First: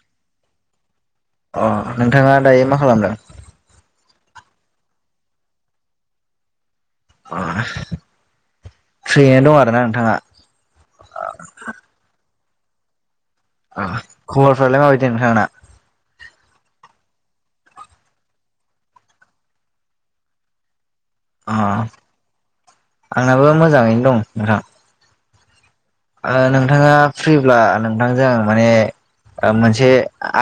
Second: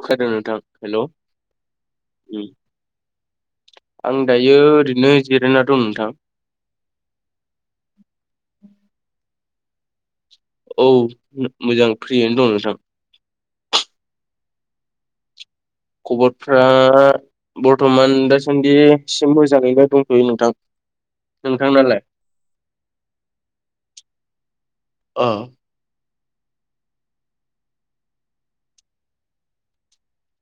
अखादों नोंथां हेल' उम अ नोंथाङा दायो मा खालामदों आं दायो ओरैनो जिरायना दं नोंथां [unintelligible] फ्रिनो दं आरोना नोंथाङा औ म मोजां फ्रियैनो दं नोंथां खबरफ्रालाय माबायदि नोंथांंना खबरफ्रा बर्तमान दासान्दि सिम मोजाङैनो दंथ'यो नोंथां अ नोंथांनालाय आंनाबो मोजाङैनो दं नोंथां अ ओ नोंथाङा फ्रिब्ला नोंथांजों आं माने ओ मोनसे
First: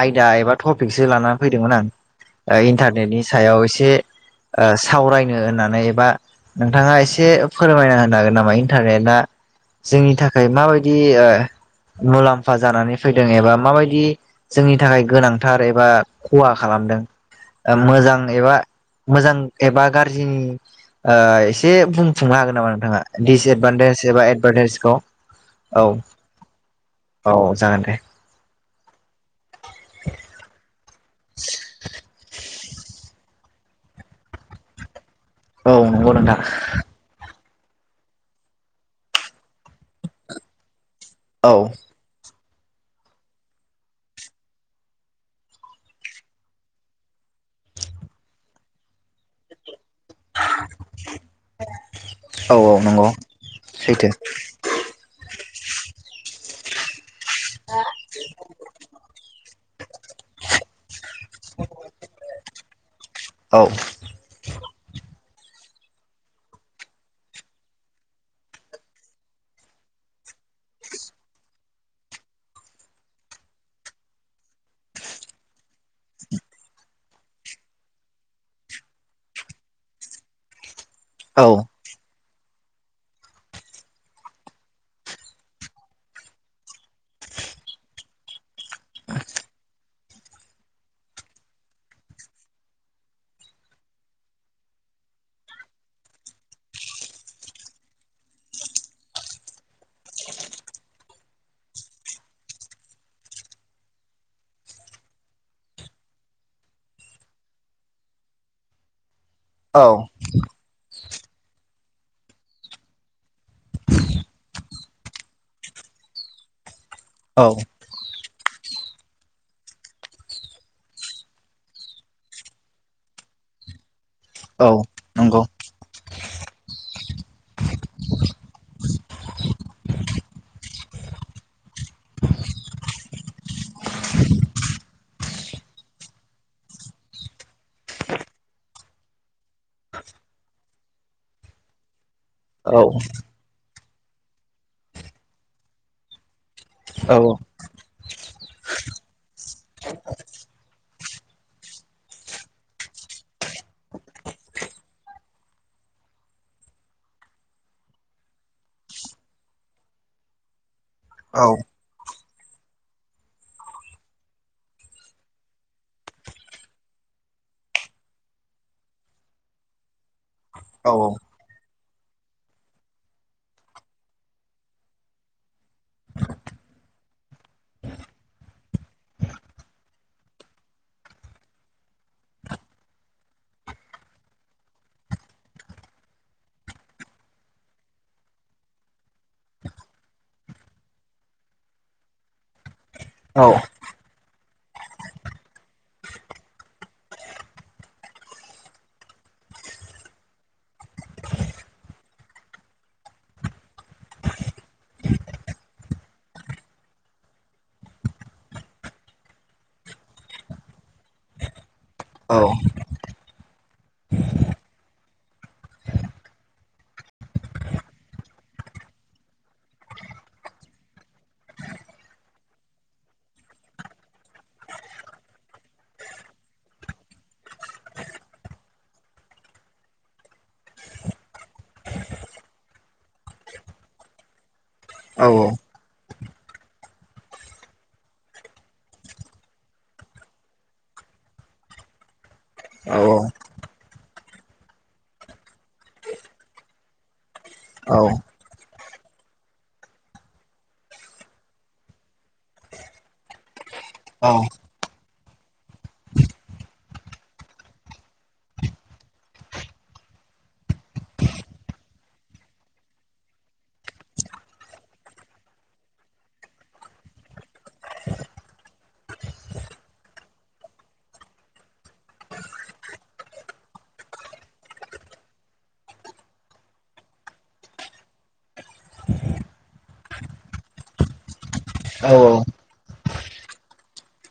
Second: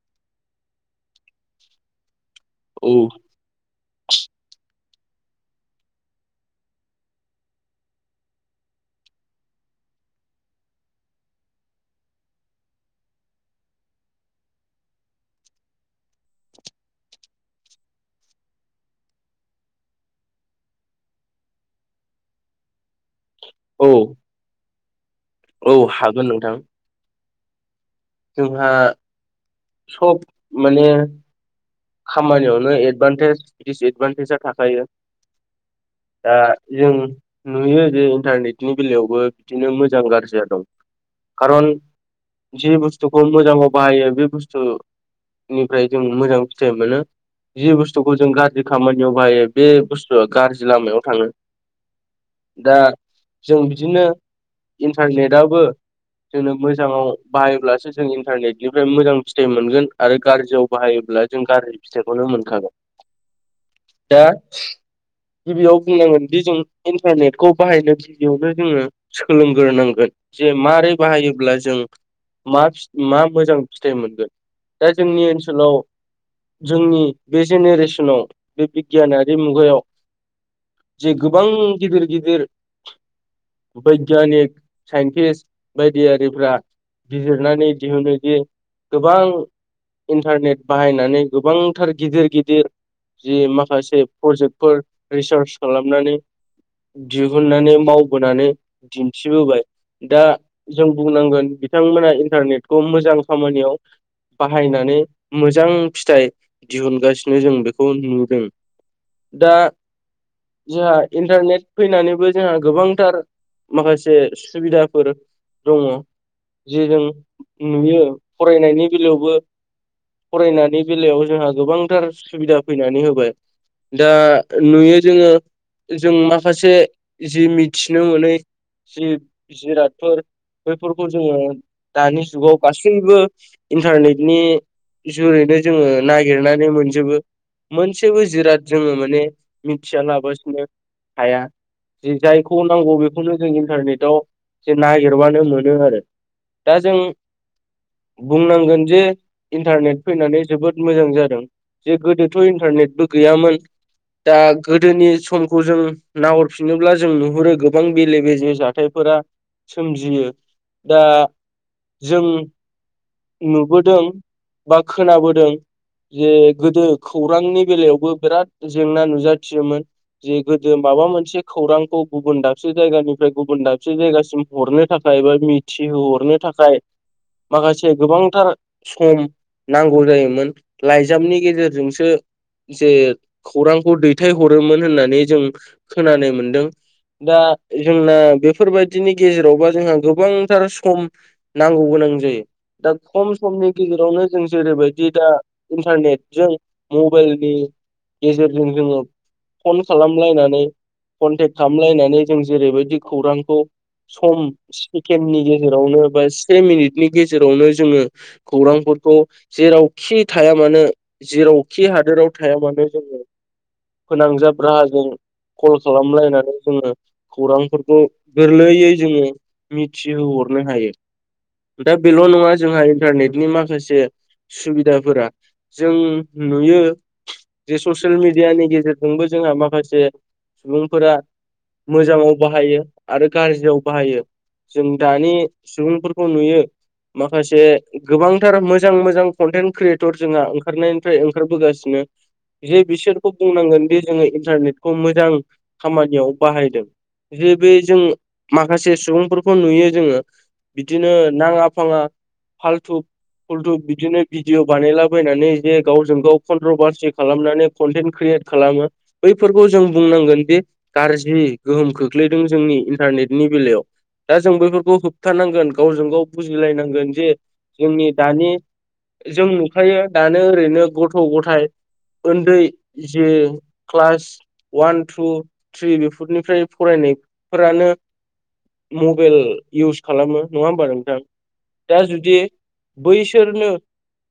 आयदा एबा टपिकसो लानानै फैदोंमोन आं। ओ औ इन्टारनेटनि सायाव एसे ओ सावरायनो होननानै एबा नोंथाङा एसे फोरमायना होनो हागोन नामा इन्टारनेटआ जोंनि था माबायदि मुलाम्फा जानानै फैदों एबा माबायदि जोंनि थाखाय गोनांथार एबा खहा खालामदों। मोजां एबा मोजां एबा गाज्रिनि ओ एसे बुंफुंनो हागोन नामा नोंथाङा औ दिसएदभान्टेज एबा एदभान्टेजखौ औ हागोन नोंथां औ जागोन दे जोंहा सब माने खामानियावनो एदभान्टेज दिडिसएदभान्टेजआ थाखायो। औ नंगौ दा नोंथां जों नुयो जे इन्टारनेटनि बेलायावबो बिदिनो मोजां गाज्रिया दं। औ खारन जि बुस्थुखौ मोजाङाव बाहायो बे बुस्थु निफ्राय जों मोजां फिथाइ मोनो। जि बुस्थुखौ जों गाज्रि खामानियाव बाहायो बे बुस थुआ गाज्रि लामायाव थाङो। औ दा नंगौ जों बिदिनो सैथो इन्टारनेटआबो जोंनो मोजाङाव बाहायोब्लासो जों इन्टारनेटनिफ्राय मोजां फिथाइ मोनगोन आरो गाज्रियाव बाहायोब्ला जों गाज्रि फिथाइखौनो मोनखागोन। औ दा गिबियाव बुंनांगोनदि जों इन्टारनेटखौ बाहायनो गिबियावनो जोङो सोलोंग्रोनांगोन जे मारै बाहायोब्ला जों मा फि मा मोजां फिथाइ मोनगोन? दा जोंनि ओनसोलाव जोंनि बे जेनेरेसनाव बे बिगियानारि मुगायाव जे गोबां औ गिदिर गिदिर बैग्यानिक, साइन्टिस्ट बायदियारिफ्रा बिजिरनानै दिहुनो जे गोबां इन्टारनेट बाहायनानै गोबांथार गिदिर गिदिर जि माखासे प्रजेक्टफोर रिसार्च खालामनानै दिहुननानै मावबोनानै दिन्थिबोबाय दा जों बुंनांगोन बिथांमोना इन्टारनेटखौ मोजां खामानियाव बाहायनानै मोजां फिथाइ दिहुनगासिनो जों बेखौ नुदों। दा औ जोंहा इन्टारनेट फैनानैबो जोंहा गोबांथार माखासे सुबिदाफोर दङ जेजों औ नुयो फरायनायनि बेलायावबो फरायनायनि बेलायाव जोंहा गोबांथार सुबिदा फैनानै होबाय। दा औ नुयो जोङो नंगौ जों माखासे जि मिथिनो मोनै जि जिरादफोर बैफोरखौ जोङो दानि जुगाव गासैबो इन्टारनेटनि जरैनो जोङो नागिरनानै मोनजोबो मोनसेबो जिराद जोङो माने मिथिया लाबासेनो हाया। जे जायखौ औ नांगौ बेखौनो जों इन्टारनेटआव जे नागिरबानो मोनो आरो। दा जों औ बुंनांगोन जे इन्टारनेट फैनानै जोबोद मोजां जादों। जे गोदोथ' इन्टारनेटबो गैयामोन दा गोदोनि समखौ जों नाहरफिनोब्ला जों नुहुरो गोबां बेले बेजे जाथायफोरा सोमजियो। दा औ जों नुबोदों बा खोनाबोदों जे गोदो खौरांनि बेलायावबो बिराद जेंना नुजाथियोमोन। जे गोदो माबा मोनसे खौरांखौ गुबुन दाबसे जायगानिफ्राय गुबुन दाबसे जायगासिम हरनो थाखाय एबा मिथिहोहरनो थाखाय माखासे गोबांथार सम नांगौ जायोमोन लाइजामनि गेजेरजोंसो जे खौरांखौ दैथायहरोमोन होननानै जों खोनानो मोनदों। दा जोंना बेफोरबायदिनि गेजेरावबा जोंहा गोबांथार सम नांगौ गोनां जायो दा खम समनि गेजेरावनो जों जेरैबायदि दा इन्टारनेटजों मबाइलनि गेजेरजों जोङो फन खालामलायनानै कनटेक्ट खालामलायनानै जों जेरैबायदि खौरांखौ सम सेकेणडनि गेजेरावनो बा से मिनिटनि गेजेरावनो जोङो खौरांफोरखौ जेरावखि थाया मानो जेरावखि हादोराव औ औ थाया मानो जोङो फोनांजाब राहाजों कल खालामलायनानै जोङो खौरांफोरखौ गोरलैयै जोङो मिथिहोहरनो हायो। दा बेल' नङा जोंहा इन्टारनेटनि माखासे सुबिदाफोरा जों नुयो जे ससियेल मिडियानि गेजेरजोंबो जोंहा माखासे सुबुंफोरा मोजाङाव बाहायो आरो गाज्रियाव बाहायो । जों दानि सुबुंफोरखौ नुयो माखासे गोबांथार मोजां मोजां कन्टेन्ट क्रियेटर जोंहा ओंखारनायनिफ्राय ओंखारबोगासिनो जे बिसोरखौ बुंनांगोन दि जोङो इन्टारनेटखौ मोजां खामानियाव बाहायदों। जे बे जों माखासे सुबुंफोरखौ नुयो जोङो बिदिनो नाङा फाङा फालथु फुलथु बिदिनो भिडिअ बानायलाबायनानै जे गावजों गाव कनट्रभारसि खालामनानै कन्टेन्ट क्रियेट खालामो बैफोरखौ जों बुंनांगोन दि गाज्रि गोहोम खोख्लैदों जोंनि इन्टारनेटनि बेलायाव दा जों बैफोरखौ होबथानांगोन गावजों गाव बुजिलायनांगोन जे जोंनि दानि जों नुखायो दानो ओरैनो गथ' ग'थाय उन्दै जे क्लास अवान टु थ्रि बेफोरनिफ्राय फरायनायफोरानो मबाइल इउस खालामो नङा होमबा नोंथां। दा जुदि बैसोरनो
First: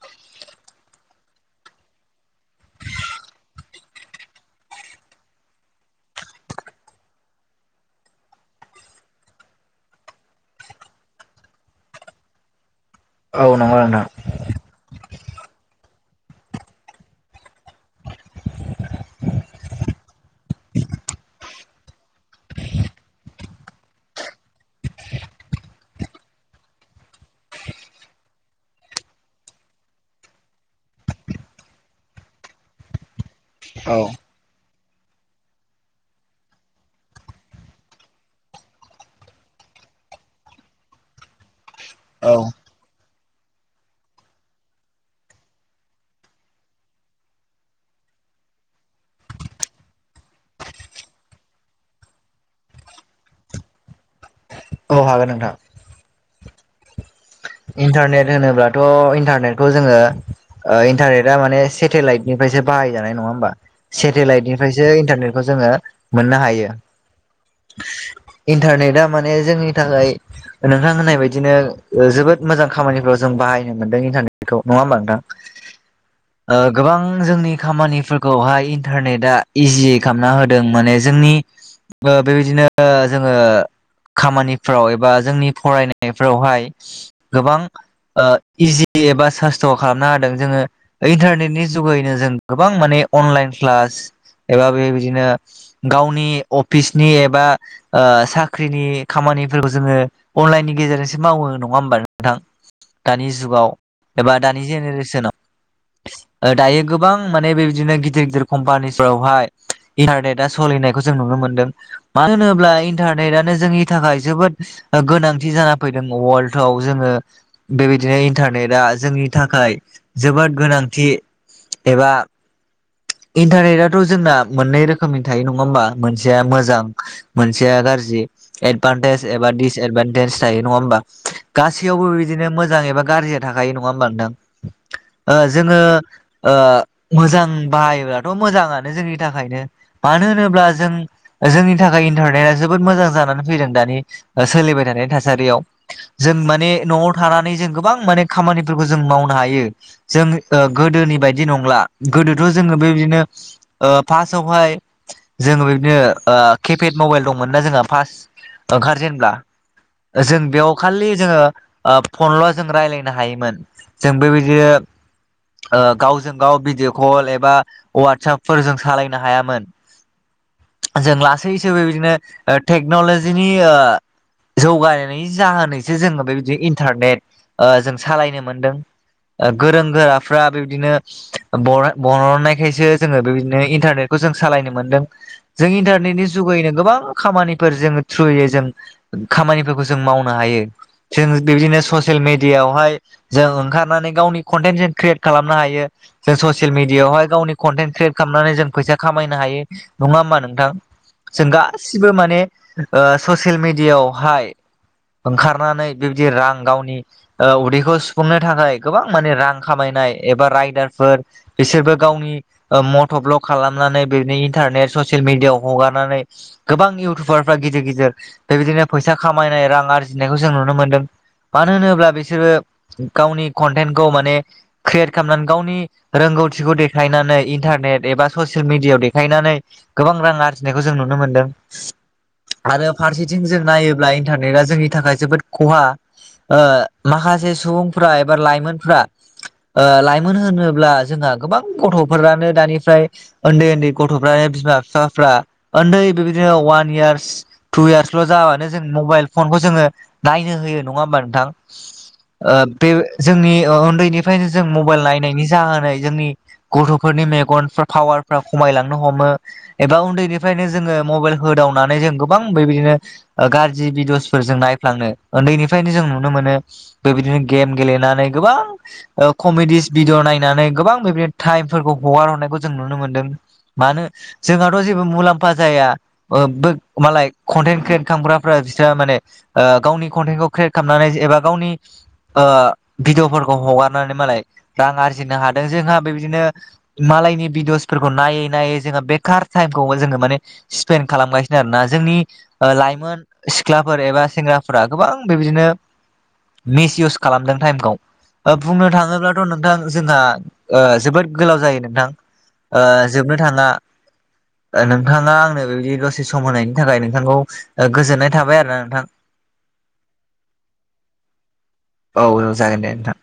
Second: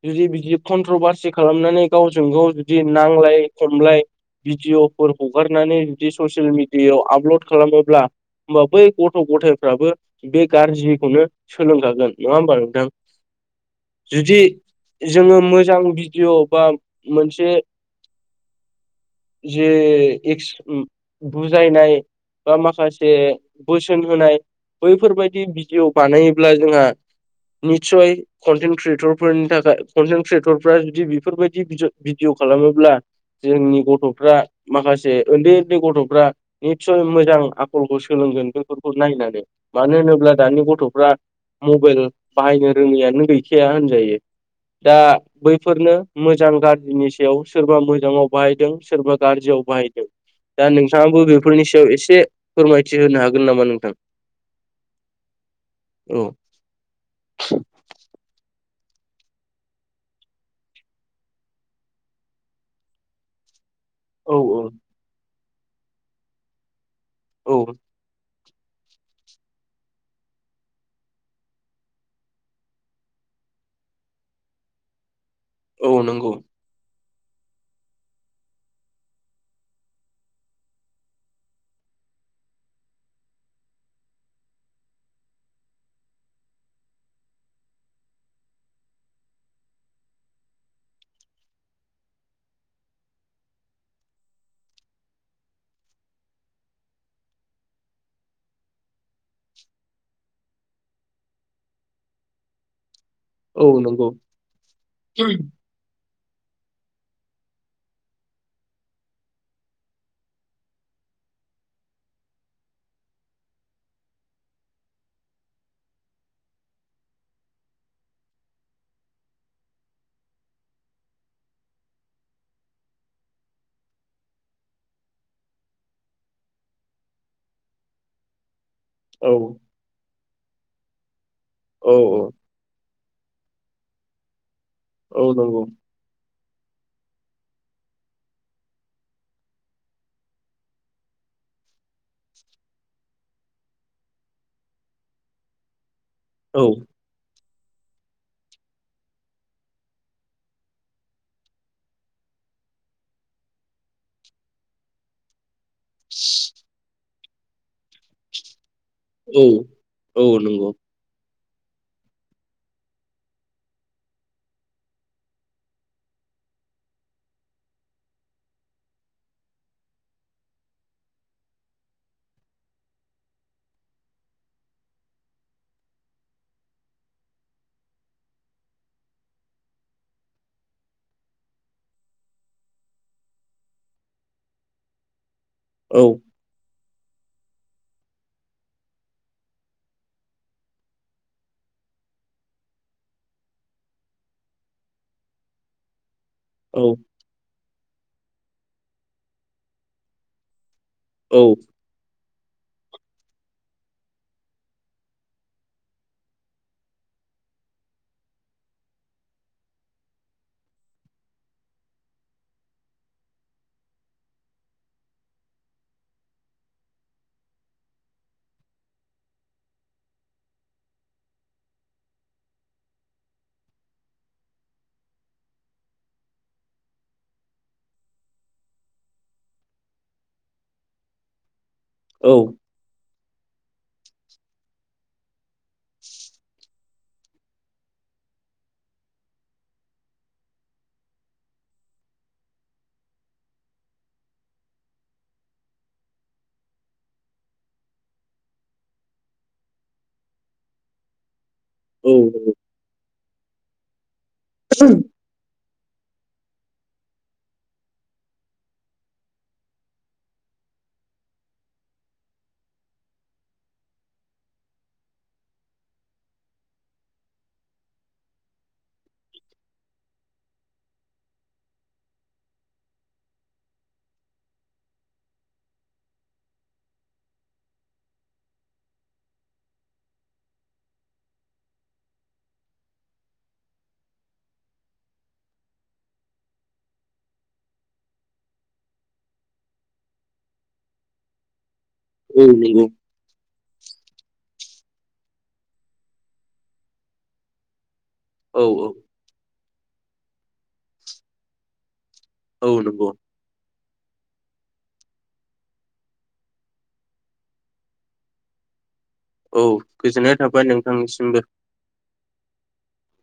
जुदि बिदि कन्ट्रभारसि खालामनानै गावजों गाव जुदि नांलाय खमलाय भिडिअ'फोर हगारनानै जुदि ससियेल मिडियायाव आपल'ड खालामोब्ला होमबा बै गथ' गथायफ्राबो बे गाज्रिखौनो सोलोंखागोन नङा होमबा नोंथां। अ नंगो जुदि नोंथां। जोङो मोजां भिडिअ' बा मोनसे जे एक्स बुजायनाय बा माखासे बोसोन होनाय बैफोरबायदि भिडिअ' बानायोब्ला जोंहा निदसय कनटेन्ट क्रियेटरफोरनि थाखाय कनटेन्ट क्रियेटरफ्रा जुदि बेफोरबायदि भिडिअ भिडिअ खालामोब्ला जोंनि औ गथ'फ्रा माखासे उन्दै-उन्दै गथ'फ्रा निदसय मोजां आखलखौ सोलोंगोन बेफोरखौ नायनानै मानो होनो ब्ला दानि गथ'फ्रा मबाइल बाहायनो रोङैयानो गैखाया होनजायो। दा बैफोरनो मोजां गाज्रिनि सायाव सोरबा मोजाङाव बाहायदों सोरबा गाज्रियाव बाहायदों। दा नोंथाङाबो बेफोरनि सायाव एसे फोरमायथि होनो हागोन नामा नोंथां। औ हागोन नोंथां। औ। इन्टारनेट होनोब्लाथ' इन्टारनेटखौ जोङो ओ इन्टारनेटा माने सेटेलाइटनिफ्रायसो बाहायजानाय नङा होमबा औ सेटेलाइटनिफ्रायसो इन्टारनेटखौ जोङो मोननो हायो। औ। इन्टारनेटा माने जोंनि थाखाय नोंथां होननाय बायदिनो जोबोद मोजां खामानिफ्राव जों बाहायनो मोन्दों इन्टारनेटखौ नङा होमबा नोंथां। [unintelligible] औ नंगौ। ओ गोबां जोंनि खामानिफोरखौहाय इन्टारनेटआ इजि खालामना होदों माने जोंनि ओ बेबायदिनो ओ जोङो खामानिफ्राव एबा जोंनि फरायनायफ्रावहाय गोबां ओ इजि एबा सासथ' खालामना होदों जोङो इन्टारनेटनि जुगैनो जों गोबां माने अनलाइन क्लास एबा बेबायदिनो गावनि अफिसनि एबा ओ साख्रिनि खामानिफोरखौ जोङो अनलाइननि गेजेरजोंसो मावो नङा होमबा नोंथां दानि जुगाव औ नंगौ एबा दानि औ जेनेरेसनाव दायो गोबां माने बेबायदिनो गिदिर गिदिर कम्पानिफोरावहाय इन्टारनेटा सोलिनायखौ जों नुनो मोन्दों मानो होनोब्ला इन्टारनेटानो जोंनि थाखाय जोबोद गोनांथि जाना फैदों वर्ल्डआव जोङो बेबायदिनो इन्टारनेटा जोंनि थाखाय जोबोद गोनांथि एबा इन्टारनेटाथ' जोंना मोननै रोखोमनि थायो नङा होमबा मोनसेया मोजां मोनसेया गाज्रि एदभान्टेज एबा दिस एदभान्टेज थायो नङा होमबा औ गासैयावबो बिदिनो मोजां एबा गाज्रिया थाखायो नङा होमबा नोंथां औ औ ओ नंगौ जोङो ओ मोजां बाहायोब्लाथ' मोजाङानो जोंनि थाखायनो मानो होनोब्ला जों जोंनि थाखाय इन्टारनेटा जोबोद मोजां जानानै फैदों दानि सोलिबाय थानायनि थासारियाव जों औ माने न'आव थानानै जों गोबां माने खामानिफोरखौ जों मावनो हायो। जों ओ गोदोनि बायदि नंला। गोदो जोङो बेबादिनो ओ फासावहाय जों [unintelligible] [unintelligible] ओ केपेड मबाइल दंमोन ना जोंहा फास ओंखार जेनब्ला औ औ जों नंगौ बेयाव खालि जोङो ओ फनल' जों रायलायनो हायोमोन जों बेबायदिनो ओ गावजों गाव भिडिअ' कल एबा वाटसापफोर जों सालायनो हायामोन। जों लासैसो बेबादिनो ओ टेक्न'ल'जिनि ओ जौगानायनि जाहोनैसो जोङो बेबायदि इन्टारनेट ओ जों सालायनो मोनदों। गोरों गोराफ्रा बेबादिनो बरन बरननायखायसो जोङो बेबायदिनो इन्टारनेटखौ जों सालायनो मोन्दों। जों औ इन्टारनेटनि जुगैैनो गोबां खामानिफोर जोङो थ्रुयै जों खामानिफोरखौ जों मावनो हायो। जों बिदिनो ससियेल मेडियावहाय जों ओंखारनानै गावनि कन्टेन्ट जों क्रियेट खालामनो हायो। जों ससियेल औ मिडियावहाय गावनि कन्टेन्ट क्रियेट खालामनानै जों फैसा खामायनो हायो नङा होमबा नोंथां औ जों गासिबो माने ओ ससियेल मिडियावहाय ओंखारनानै बेबायदि रां गावनि ओ उदैखौ सुफुंनो थाखाय गोबां माने रां खामायनाय एबा रायदार फोर बिसोरबो गावनि ओ मट' भ्लग खालामनानै बिनो इन्टारनेट ससियेल मिडियाव हगारनानै गोबां इउटुबारफ्रा गिदिर गिदिर बेबायदिनो फैसा खामायनाय रां आरजिनायखौ जों नुनो मोन्दों। मानो होनोब्ला बिसोरो गावनि कन्टेन्टखौ माने क्रियेट खालामनानै गावनि रोंगौथिखौ देखायनानै इन्टारनेट एबा ससियेल मिडियाव देखायनानै गोबां रां आरजिनायखौ जों नुनो मोनदों। औ। आरो फारसेथिं जों नायोब्ला इन्टारनेटआ जोंनि थाखाय जोबोद खहा माखासे सुबुंफ्रा एबा लाइमोनफ्रा लाइमोन होनो ब्ला जोंहा गोबां गथ'फोरानो दानिफ्राय उन्दै उन्दै गथ'फ्रा बिमा बिफाफ्रा उन्दै बेबायदिनो वान इयार्स टु इयार्सल' जाबानो जों मबाइल फनखौ जोङो नायनो होयो नङा होमबा नोंथां? नंगौ ओ बे जोंनि ओ उन्दैनिफ्रायनो जों मबाइल नायनायनि जाहोनै जोंनि गथ'फोरनि मेगन पावारफ्रा खमायलांनो हमो। एबा उन्दैनिफ्रायनो जोङो मबाइल होदावनानै जों गोबां बेबायदिनो ओ गाज्रि भिदिअसफोरजों नायफ्लांनो उन्दैनिफ्रायनो जों नुनो मोनो। बेबायदिनो गेम गेलेनानै गोबां ओ कमेडिस भिडअ' नाय नायनानै गोबां बेनो टाइमफोरखौ हगार हरनायखौ जों नुनो मोन्दों मानो जोंहाथ' जेबो मुलाम्फा जाया मालाय कन्टेन्ट क्रियेट खालामग्राफ बिस्रा माने गावनि कन्टेन्टखौ क्रियेट खालामनानै एबा गावनि भिडिअफोरखौ हगारनानै मालाय रां आरजिनो हादों जोंहा बेबायदिनो मालायनि भिदिअसफोरखौ नायै नायै जोङो बेखार टाइमखौ जोङो माने स्पेन् खालामगासिनो आरोना जोंनि औ नंगौ लाइमोन सिख्लाफोर एबा सेंग्राफोरा गोबां बेबायदिनो मिसयउस खालामदों टाइमखौ। औ बुंनो थाङोब्लाथ' नोंथां जोंहा जोबोद गोलाव जायो औ नोंथां नंगौ जोबनो नोंथाङा नोंथाङा आंनो बेबायदि दसे सम होनायनि थाखाय नोंथांखौ गोजोननाय थाबाय आरोना नोंथां। औ गोजोननाय थाबाय नोंथांनिसिमबो। औ औ जागोन दे नोंथां।